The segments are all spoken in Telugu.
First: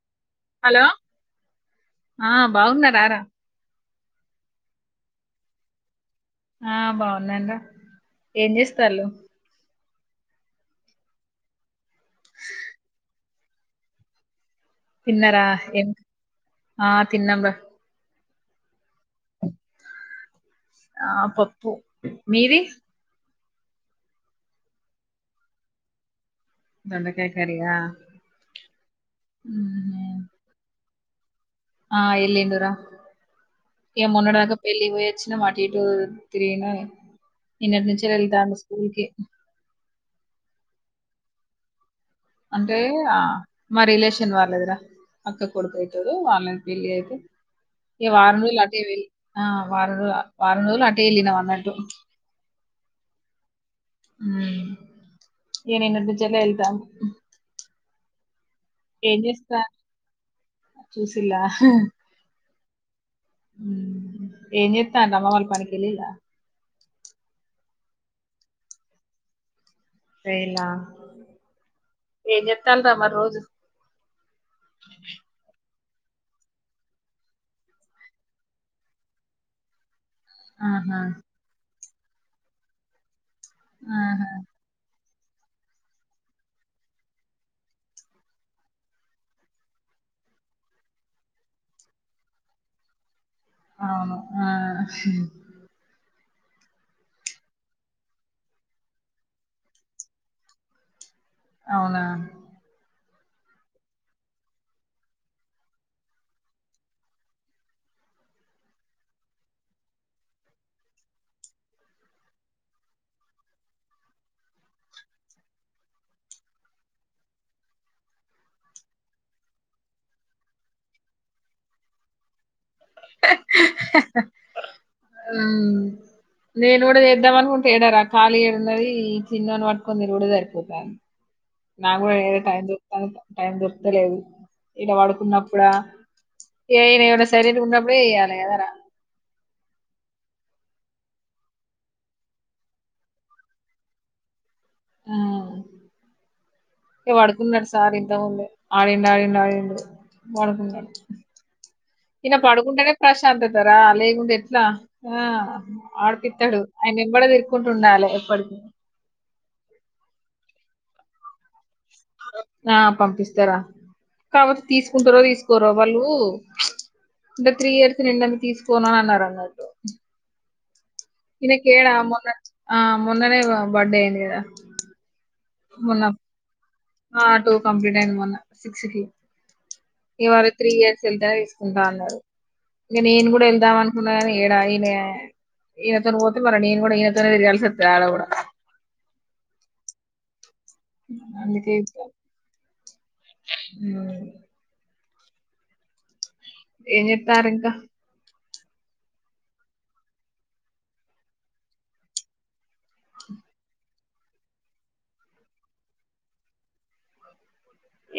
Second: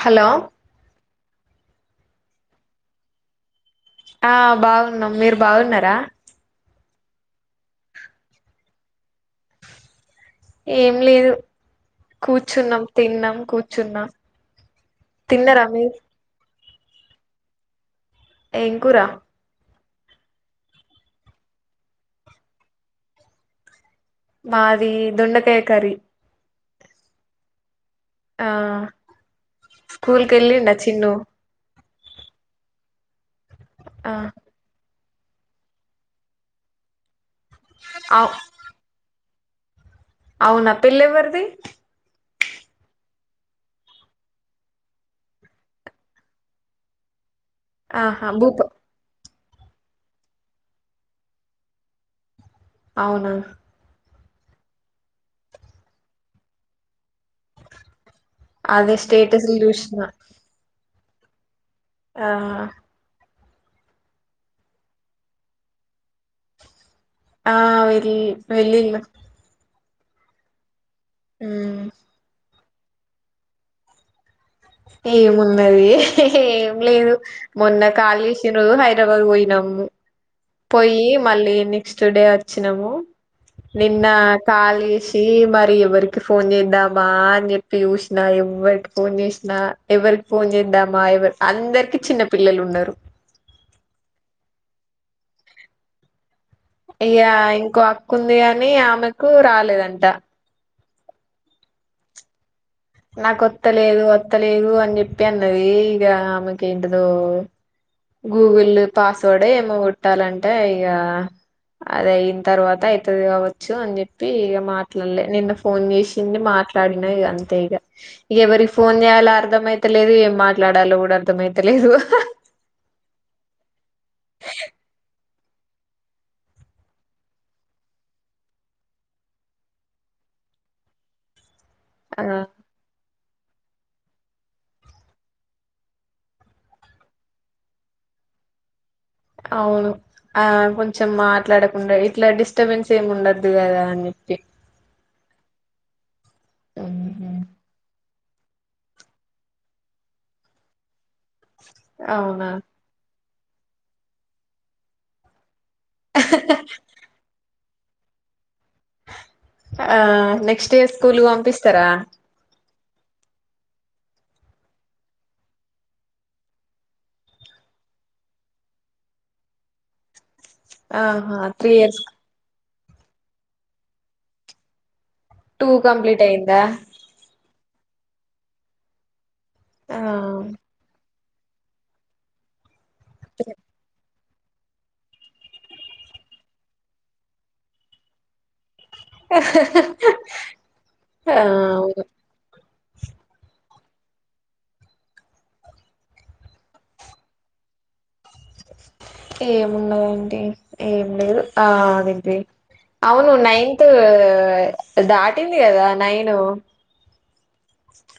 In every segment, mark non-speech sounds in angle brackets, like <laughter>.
హలో హలో ఆ బాగున్నర రా ఆ బాగున్నాం మీరు బాగున్నారా ఆ బాగున్నారా ఏం చేస్తళ ఏం లేదు కూర్చున్నాం తిన్నాం కూర్చున్నాం తిన్నారా ఏం ఆ తిన్నంరా ఏం కూర ఆ పప్పు మీది మావి దొండకాయ కర్రీ దొండకాయ కర్రీ ఆ స్కూల్ క వెళ్ళండ చిన్ను ఆ ఎల్లుండి రా ఏ ఆ మొన్నటిదాకా పెళ్లి పొయచ్చ నిన్న అటు ఇటు తిరిగిన నిన్నటి నుంచే అవు వెళ్తాంది స్కూలుకి అవునా పెళ్లి ఎవరిది? అంటే ఆ మా రిలేషన్ వాళ్ళదర అక్క కొడుకు అవుతాడు వాళ్ళ పెళ్లి అయితే ఏ ఆహా వానలు భూప లాగేవి ఆ వారాంల వారంరోలు అట్టే ఇలినా వన్నట్టు. అవునా ఉ ఏనేనుంట జలా వెల్తా అదే స్టేటస్ చేస్తా చుసిన చూసిలా హ ఆ ఎం చేతున్నావ్ అమ్మ వాళ్ళ పనికిలిలా ఆ వెలి వెళ్లిళ్లు వేయాలా అ తలరమా రోజు ఎం మున్నది హె హి ఏం లేదు మొన్న ఖాళీ చేసిన రోజు హైదరాబాద్ పోయినాము. ఆహా పోయి మళ్ళీని నెక్స్ట్ డే వచ్చినాము. నిన్న ఆహా ఖాలీస్ మరి ఎవరికి ఫోన్ చేద్దామా అని చెప్పి చూసినా. ఎవ్వరికి ఫోన్ చేసినా ఎవరికి ఫోన్ చేద్దామా, ఎవరు అందరికి చిన్న పిల్లలు ఉన్నారు. అవును ఆ ఇయ్యా ఇంకో అక్కుంది అని ఆమెకు రాలేదంట. అవునా నాకొత్తలేదు, వత్తలేదు అని చెప్పి అన్నది. ఇక ఆమెకి ఏంటదో గూగుల్ పాస్వర్డ్ ఏమో కొట్టాలంటే ఇక అది అయిన తర్వాత అవుతుంది. కావచ్చు అని చెప్పి ఇక మాట్లాడలే నిన్న ఫోన్ చేసి మాట్లాడిన ఇ అంతే ఇక. ఇక ఎవరి ఫోన్ చేయాలో అర్ధమయితలేదు, ఏం మాట్లాడాలో కూడా అర్ధమయితలేదు. <unintelligible> - <unintelligible> ఉ నేను కూడా చేేద్దాం అనుకుంటే ఏడరా ఖాళీ ఏడున్నది. చిన్నోని పట్టుకొని తిరుగిడే సరిపోతాంది. నాకు కూడా ఆ ఏడ టైమ్ చిక్కుతాలేదు. టైం దొరుకుతలేదు ఇలా పడుకున్నప్పుడా ఈడు సైలెంట్ ఉన్నప్పుడే ఇయ్యాలే కదార అవును. ఆ కొంచెం మాట్లాడకుండా ఇట్లా డిస్టబెన్స్ ఏమి ఉండద్దు కదా. అని చెప్పి ఇ పడుకున్నారు సార్ ఉ ఆడిండు ఆడిండు ఆడిండు పడుకుంటకుంటాడు. ఇన అవునా పడుకుంటేనే ప్రశ్న శంతతారా లేకుండా ఎట్లా ఆ ఆడుపిత్తాడు ఆయన నింబడది ఇ కుంటు ఉండాలి ఎప్పటికీ ఆ నెక్స్ స్కూలు పంపిస్ ఇస్తరా ఆ పంపిస్తారా కాకపోతె తీసుకుంటారో తీసుకోరో వాళ్ళు అంటే త్రీ ఇయర్స్ నిడందే తీసుకోను అని అన్నారు అన్నట్టు ఆహా ఇ త్రీ ఇయర్స్ కేడామ ఆ మన్ననే బర్డే అయింది గదా టూ కంప్లీట్ అయిందా ఆ టూ కంప్లీట్ అయింది మొన్న సిక్స్ కి ఆ ఏవ త్రియ సిధ తీసుకుంటా అన్నారు ఇక నేను కూడా వెళ్దాం అనుకున్ డా ఈయన ఈయనతో పోతే మ నేను కూడా ఈయనతోనే తిరిగాల్సి వస్త ఆడ కూడా ఆ! అందుకే ఇంగ అవును ఆ ఏం చేత్తరింక ఏమున్నదంటే ఏమి లేదు ఆ అదీ అవును నైన్త్ దాటింది కదా నైను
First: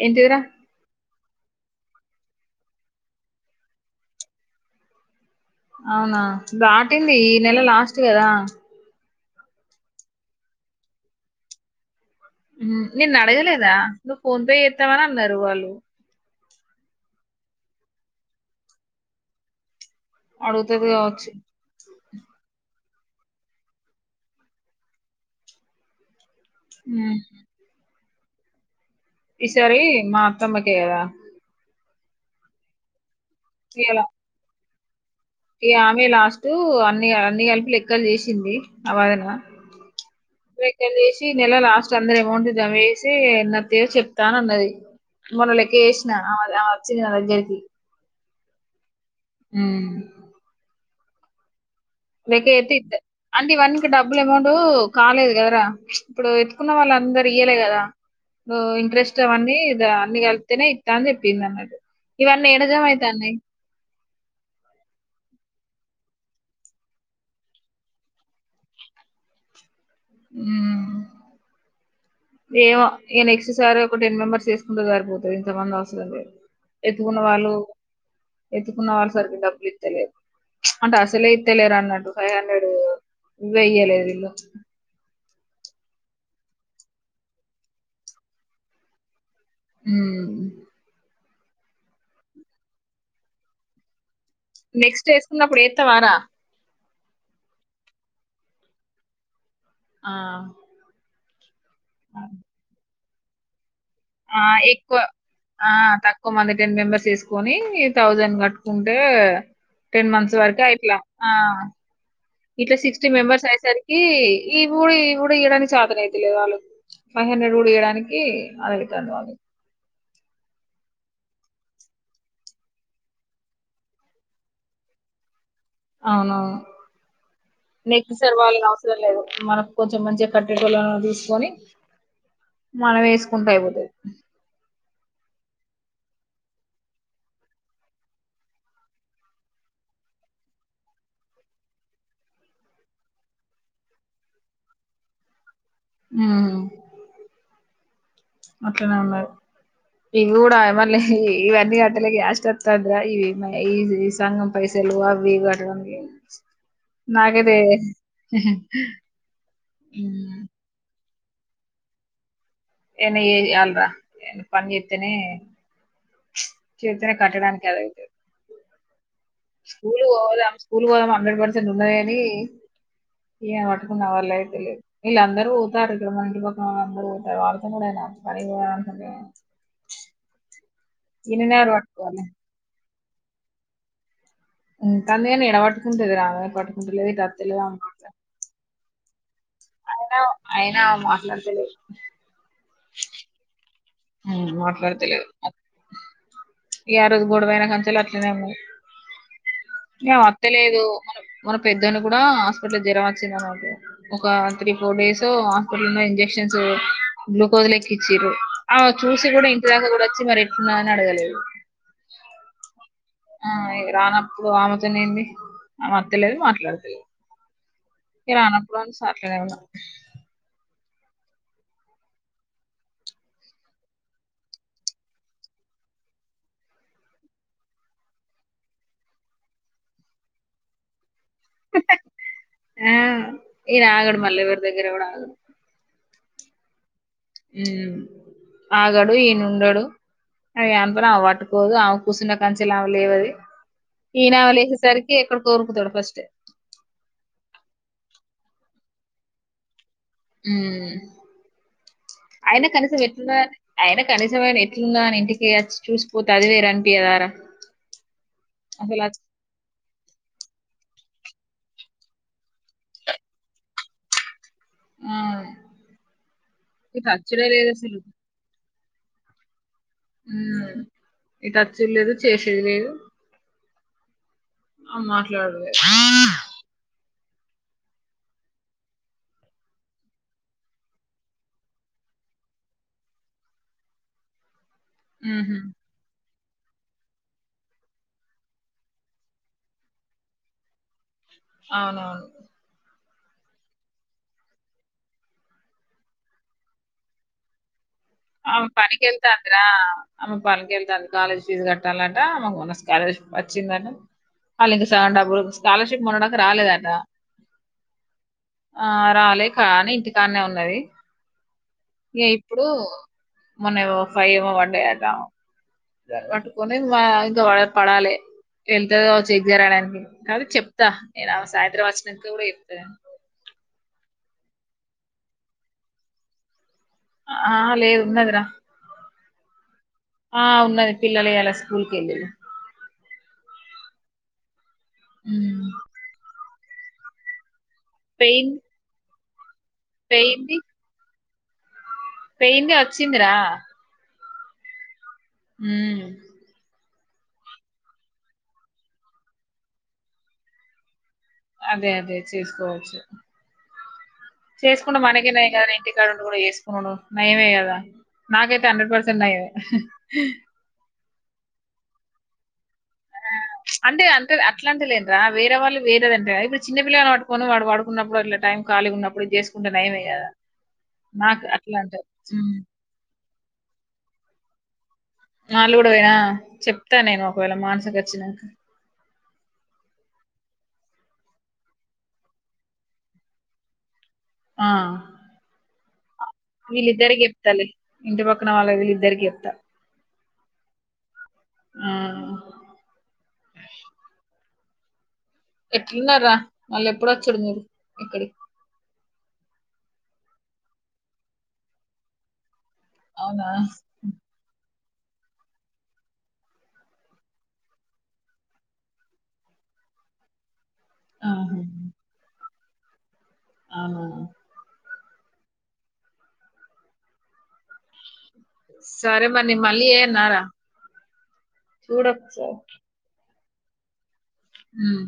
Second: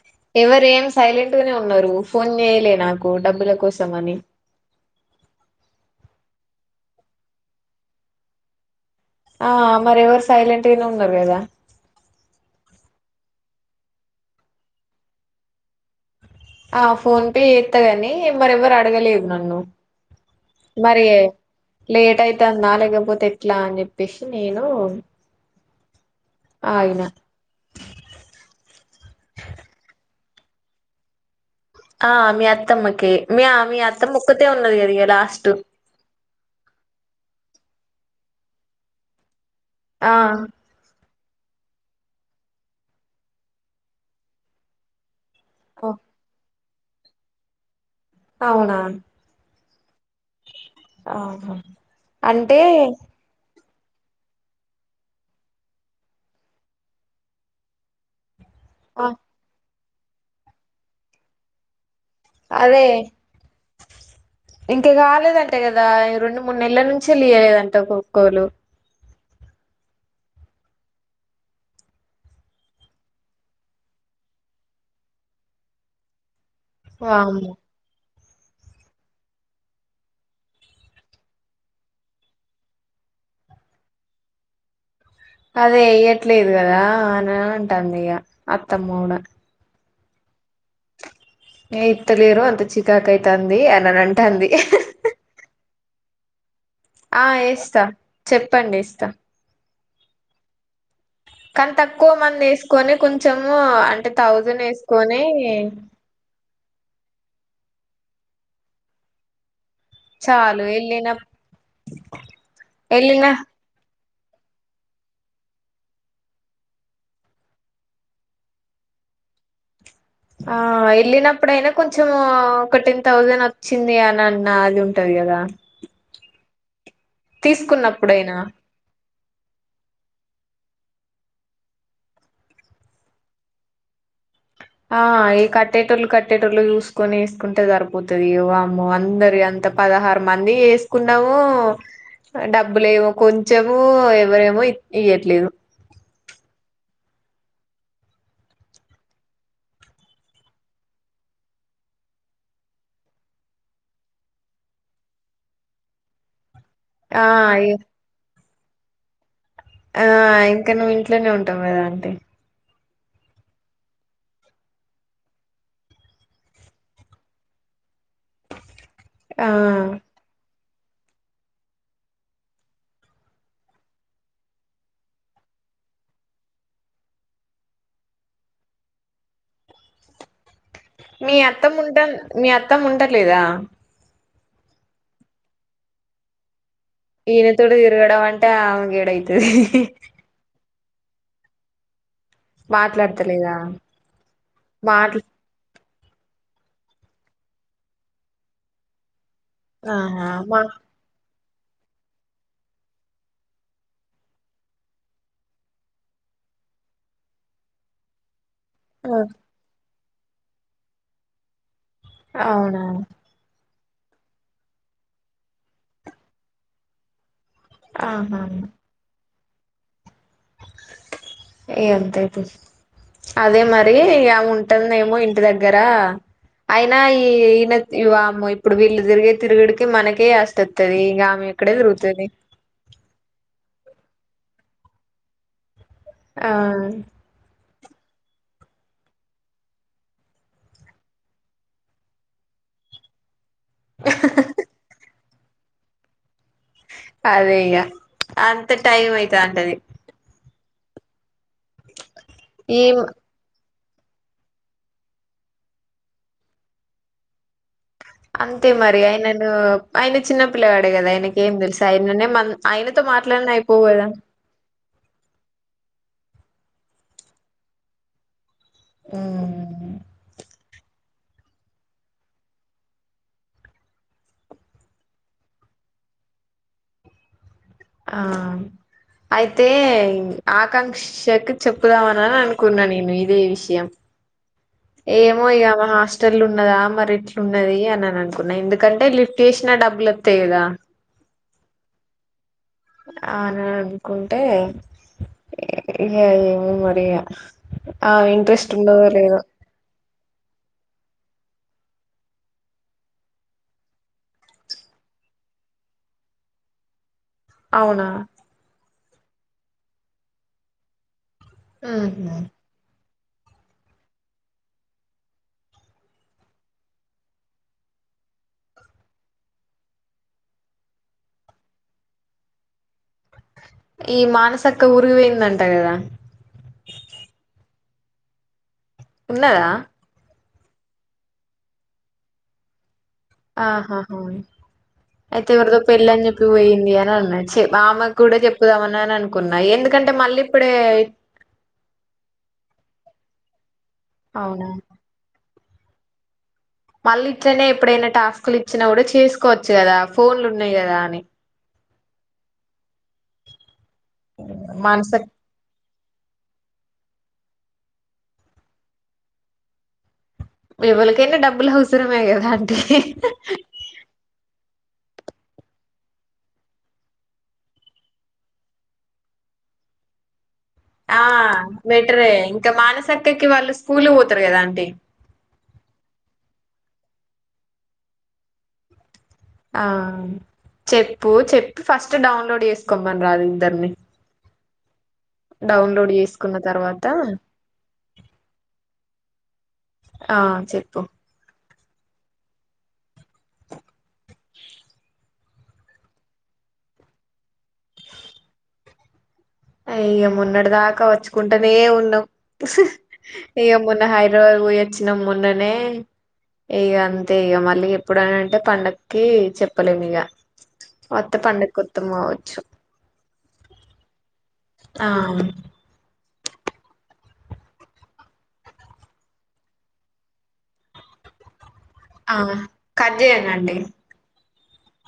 ఏంటిదిరా ఎవరు ఏం సైలెంట్ గానె ఉన్నారు ఫోన్ చేయలే నాకు డబ్బుల కోసం అని అవునా దాటింది ఈ నెల లాస్ట్ కదా ఆ మరి ఎవరు సైలెంట్ గానె ఉన్నారు కదా నిన్ను అడగలేదా నువ్వు ఫోన్ పే చేత్తవని అన్నారు వాళ్ళు ఆ ఫోన్ పే చేత్తగని మరెవ్వరు అడగలేదు నన్ను అడుగుతది మరే కావచ్చు లేట్ అయితంద లేకపో పోతె ఎట్లా అని చెప్పేసి నేను ఆగిన ఉ ఈసారి మా అత్తమ్మకె కదా ఆ మీ అత్తమ్మకె మీ మీ అత్తమ్మ ఒక్కతె ఉన్నది గద ఎలా ఇ ఆమె లాస్ట్టు అన్ని అన్ని కల్పి లెక్ లెక్కలు చేసింది ఆ వాదన ఆ లెక్కల్ చేసి ఈ నెల లాస్ట్ అందరి అమౌంట్ జమ చేసి నా పేరు చెప్తా అన్నది మొన్న ఓహ్! లెక్కేస్నా <inaudible> చిన్న ఔట్ జెసి అవున హ్మ్ ఆహా లెక్క అంటే ఎట్టి ఇత్త డబ్బులు అమౌంట్ కాలేదు కదరా ఇప్పుడు ఎత్తుకున్న వాళ్ళు అందరు ఇయ్యలే కదా ఆ ఇంట్రెస్ట్ అవన్నీ ఇగ అన్ని కలిపితేనే ఇత్త అని చెప్పింది అన్నట్టు ఇవన్నీ అదే ఏడజం అవుతాయి ఇంకా కాలేదండి అంతె కదా ఈ రెండు మూడు నెలల నుంచి లియలేదంట ఒకోక్కోలు ఉం ఏమో ఇగ నెక్స్ట్ సారి ఒక టెన్ మెంబర్స్ ఏసుకుంటె సారిపోతది ఇంతమంది అవసరం లే ఎత్తుకున్న వాళ్ళు వామ్మో ఎత్తుకున్న వాళ్ళ సరిగ డబ్బులు ఇత్తలేదు అంటె అసలే ఇత్తలేరు అన్నట్టు ఫైవ్ హండ్రెడ్ ఇవె ఇయలేదు వీల్లు అదే ఈయ్యట్లేదు గదా అని అంటంది ఇగ అత్తమ్మ గుడా హమ్ ఏ ఇత్తలేరు అంత చికాకైతాంది అన నంట నెక్స్ట్ ఏసుకున్నప్పుడు ఏ త్తవారా ఆ ఇస్తా చెప్పండి ఇస్తా ఆ కానీ తక్కువ మంది వేసుకొని కొంచం చమ అంట ఆ ఎక్కువ ఆ తక్కువ మంది టెన్ మెంబెర్స్ వేసుకొని ఈ థౌజండ్ కట్టుకుంటే టెన్ మంత్స్ వరకు చాలు అయిట్లా ఎళ్ళిన ఇట్లా సిక్స్టీ ఎళ్ళిన మెంబర్స్ అయి సారీ ఈ ఈ ఊడి ఈ ఊడి ఇయడానికి చతన అయితలేదు వాళ్ళు ఫైవ్ హండ్రెడ్ ఊడి ఇయడానికి అనిళ్తారు వాళ్ళు ఆ వెళ్ళినప్పుడైనా కొంచెం ఒక టెన్ థౌజండ్ వచ్చింది అని అన్న అది ఉంటది కదా అవునవును తీసుకున్నప్పుడైనా నెక్సర్ వాళ్లని అవసరం లేదు మనకు కొంచెం మంచిగా కట్ లను తీసుకొని మన వేసుకుంటా అయిపోతుది ఆ ఈ కట్టేటోళ్ళు కట్టేటోళ్ళు చూసుకొని వేసుకుంటే సరిపోతుది వామ్మో అందరి అంత పదహారు మంది వేసుకున్నామో డబ్బులే ఏమో కొంచెమ ఎవరేమో ఇయట్లేదు హ మత్త న ఇవి కూడాడా మళ్ళ ఇ అన్ని అటలకి ఎస్ అత్త అద ఇవి మ ఈ సంగం పైసలు అవటం ఆ నాగదే ఇ హ ఆ ఇంక ఇట్లనే ఉంటాం కదా అంటే ఎ ఏ అాలరా పని చెతేనే చేతనే కట్టడానికి అది అయితది ఆ స్కూలు పోవాల పూలుదం హండ్రెడ్ పర్సెంట్ ఉండది అని ఏ పట్టుకున్న వాళ్ళు అయితే తెలిదు వీళ్ళు అందరూ పోతారు ఇక్కడ మ ఇంటి పక్కన వాళ్ అందరూ పోతారు వాళ్ళతో కూడా పనిపోే మీ అత్తఅమ్మ ముంటాను మీ అత్తఅమ్మ ముంట దా తందే ఇడవటుకు తదురా పాటు ఈయన తోడు తిరుగడం అంటే ఆ గీడైతు అ మాట్లాడుతలే మాట్లాడతలేదా మాట్లా మాట్లాడుతులేదు ఆ రోజు గొడవనా కంచాలు అట్లేనేమో ఏ ఆహా మా వత్తలేదు మనం మన పెద్దని కూడా హాస్పిటల్ జ్వరం వచ్చింది అనమాట ఒక త్రీ ఫోర్ డేస్ హాస్పిటల్ లో ఇంజక్షన్స్ గ్లూకోజ్ లెక్కిచీరు ఆ చూసి కూడా ఇంటి దకా కూడా ఎట్టా ఉందా అని అడగలేదు అవునా ఆ రానప్పుడు ఆమెతోనే ఏంది ఆ అత్తలేదు మాట్లాడతలేదు ఇ ఆహా రానప్పుడుని సరేలే ఓ అంతైతే అదే మరి ఇము ఉంటుందేమో ఇంటి దగ్గరా అయినా ఈ ఈయన ఇము ఇప్పుడు వీళ్ళు తిరిగే తిరుగుడికి మనకే అస్తస్తుది ఇక ఇక్కడే తిరుగుతది మల్వేర్ దగ్గర కూడా ఆగదు ఆ మ్మ్ ఆగాడు ఈయనండడు అది అంతర ఆ పట్టుకోదు ఆమె కూచున్న కాదనుంచి లేగలేవదు ఆది ఈయనా వ లే సరికి ఎక్కడ కోర్కుత ఫస్ట్ అదే ఇ్యా అంత టైం అయిత ఉంటది మ్మ్ అయినా ఏం కనీసం ఎట్న్న అయినా కనీసంమ ఎట్లుందా అని ఇంటికిచ్చి చూసిపోతే అది వేరు అనిటికథరా అంతే మరి ఆయనను ఆయన చిన్న పిల్లవాడే కదా ఆయన అనకేం తెలుసు అయనన్న ఆయనతో మాట్లాడన అయిపోవు కదా ఆ ఇ ఖర్చుడ లేదు అసలు మ్మ్ మ్మ్ ఇ టచ్చలేదు చేసేది లేదు ఆ మాట్లాడలే ఆ అయితే ఆకాంక్షకు చెప్పుదామనిని అనుకున్నా నేను ఇదే విషయం ఏమో ఉహు, ఇమా హాస్టల్ ఉన్నదా మరి రట్లు ఉన్నది అని అని అనుకున్నా ఎందుకంటే లిఫ్ట్ చేసినా డబ్బులు వత్తయి కదా అవునవును అన అనుకుంటే ఇ ఏమో మరి ఇగ ఆ ఆమె ఇంట్రెస్ట్ పనికి ఉన్నదో లేదో వెళ్తాందిరా ఆమె పనికి ఎల్తాంది కాలేజ్ ఫీజు కట్టాలంట మాకు మన్న స్కాలర్షిప్ వచ్చిందట వాళ్ళు ఇంక శానా డబ్బులు స్కాలర్షిప్ మొన్నటిదాకా రాలేదట అవునా ఆ రాలే కానీ ఇంటికాన్నే ఉన్నది ఇగ ఉహు ఇప్పుడు మొన్న ఏవో ఫై ఏమో పడ్డాయాట పట్టుకనే ఇంకా పడాలి వెళ్తది కావచ్చు ఎగ్జామ్ రాయడానికి కానీ చెప్తా నేను ఆమెకు సాయంత్రం వచ్చినంక కూడా చెప్తా ఈ మానసక్క ఉరికి పోయింది అంట కదా ఆ లేదున్నదిరా ఉన్నాదా ఆ ఉన్నది పిల్లలు ఎలా స్కూల్కి వెళ్లిళ్లు ఆహాహ అయితేవరిదో పెళ్లి అని చెప్ దు పోయింది అని అన్నది చె మా అమ్మకు కూడా పెయిన్ చెప్పుదామని అని అనుకు ఎందుకంటే మళ్ళీ పెయింది ఇప్పుడే పెయింది వచ్చింది రా అవునా ఉం మళ్ళీ ఇట్లనే ఎప్పుడైనా టాస్క్లు ఇచ్చినా కూడా చేసుకోవచ్చు కదా ఫోన్లు ఉన్నాయి కదా అని అదే అదే చేసుకోవచ్చు చేసుకుండు మనస మనకె నయం కదర ఇంటికాదుండి కూడా చేసుకునుడు నయమే కదా నాకైతే హండ్రెడ్ పర్సెంట్ నయమే ఎవలకైనా డబ్బులు అవసరమే కదా అంటే అంటే అట్లాంటలేను రా వేరే వాళ్ళు వేరే అంటర ఇప్పుడు చిన్న పల్లని పట్టుకొని వాడు పడుకున్నప్పుడు అట్లా టైం ఖాలిగా ఉన్నప్పుడు చేసుకుంటే నయమే కదా ఆ నాకు అట్లా అంటారు బెటరే ఉమ్. ఇంకా మానసక అక్కక్కి వాళ్ళు స్కూల్ కి పోతారు కదా అంటీ వాళ్ళు గుడ పోయినా ఆ చెప్తాను నేను ఒకవేళ మానసకి వచ్చినంక ఆ చెప్పు చెప్పి ఫస్ట్ డౌన్లోడ్ చేసుకోమను రాదు ఇద్దరిని ఆ డౌన్లోడ్ చేసు వీళ్ళిద్దరికి చెప్తాలే ఇంటి పక్కన వాళ్ళ వీళ్ళిద్దరికి చెప్ తా ఆ చెప్పు ఆ <inaudible> ఎట్లున్న రా మళ్ళీ ఎప్పుడు వచ్చడు మీరు ఇక్కడి అయ్య మొన్నటి దాకా వచ్చుకుంటేనే ఉన్నాం అవునా ఇగ మొన్న హైదరాబాద్ పో వచ్చినం మొన్న నే ఇగ అంతే ఇక మళ్ళీ ఎప్పుడన అంటే పండగకి చెప్పలేము ఇగ కొత్త ఆహా. పండకు వతం కావచ్చు అవునా ఆ సరే మనిీ మళ్ళీ చేయనా రా చూడచ్చు అదేనా అండి హ్మ్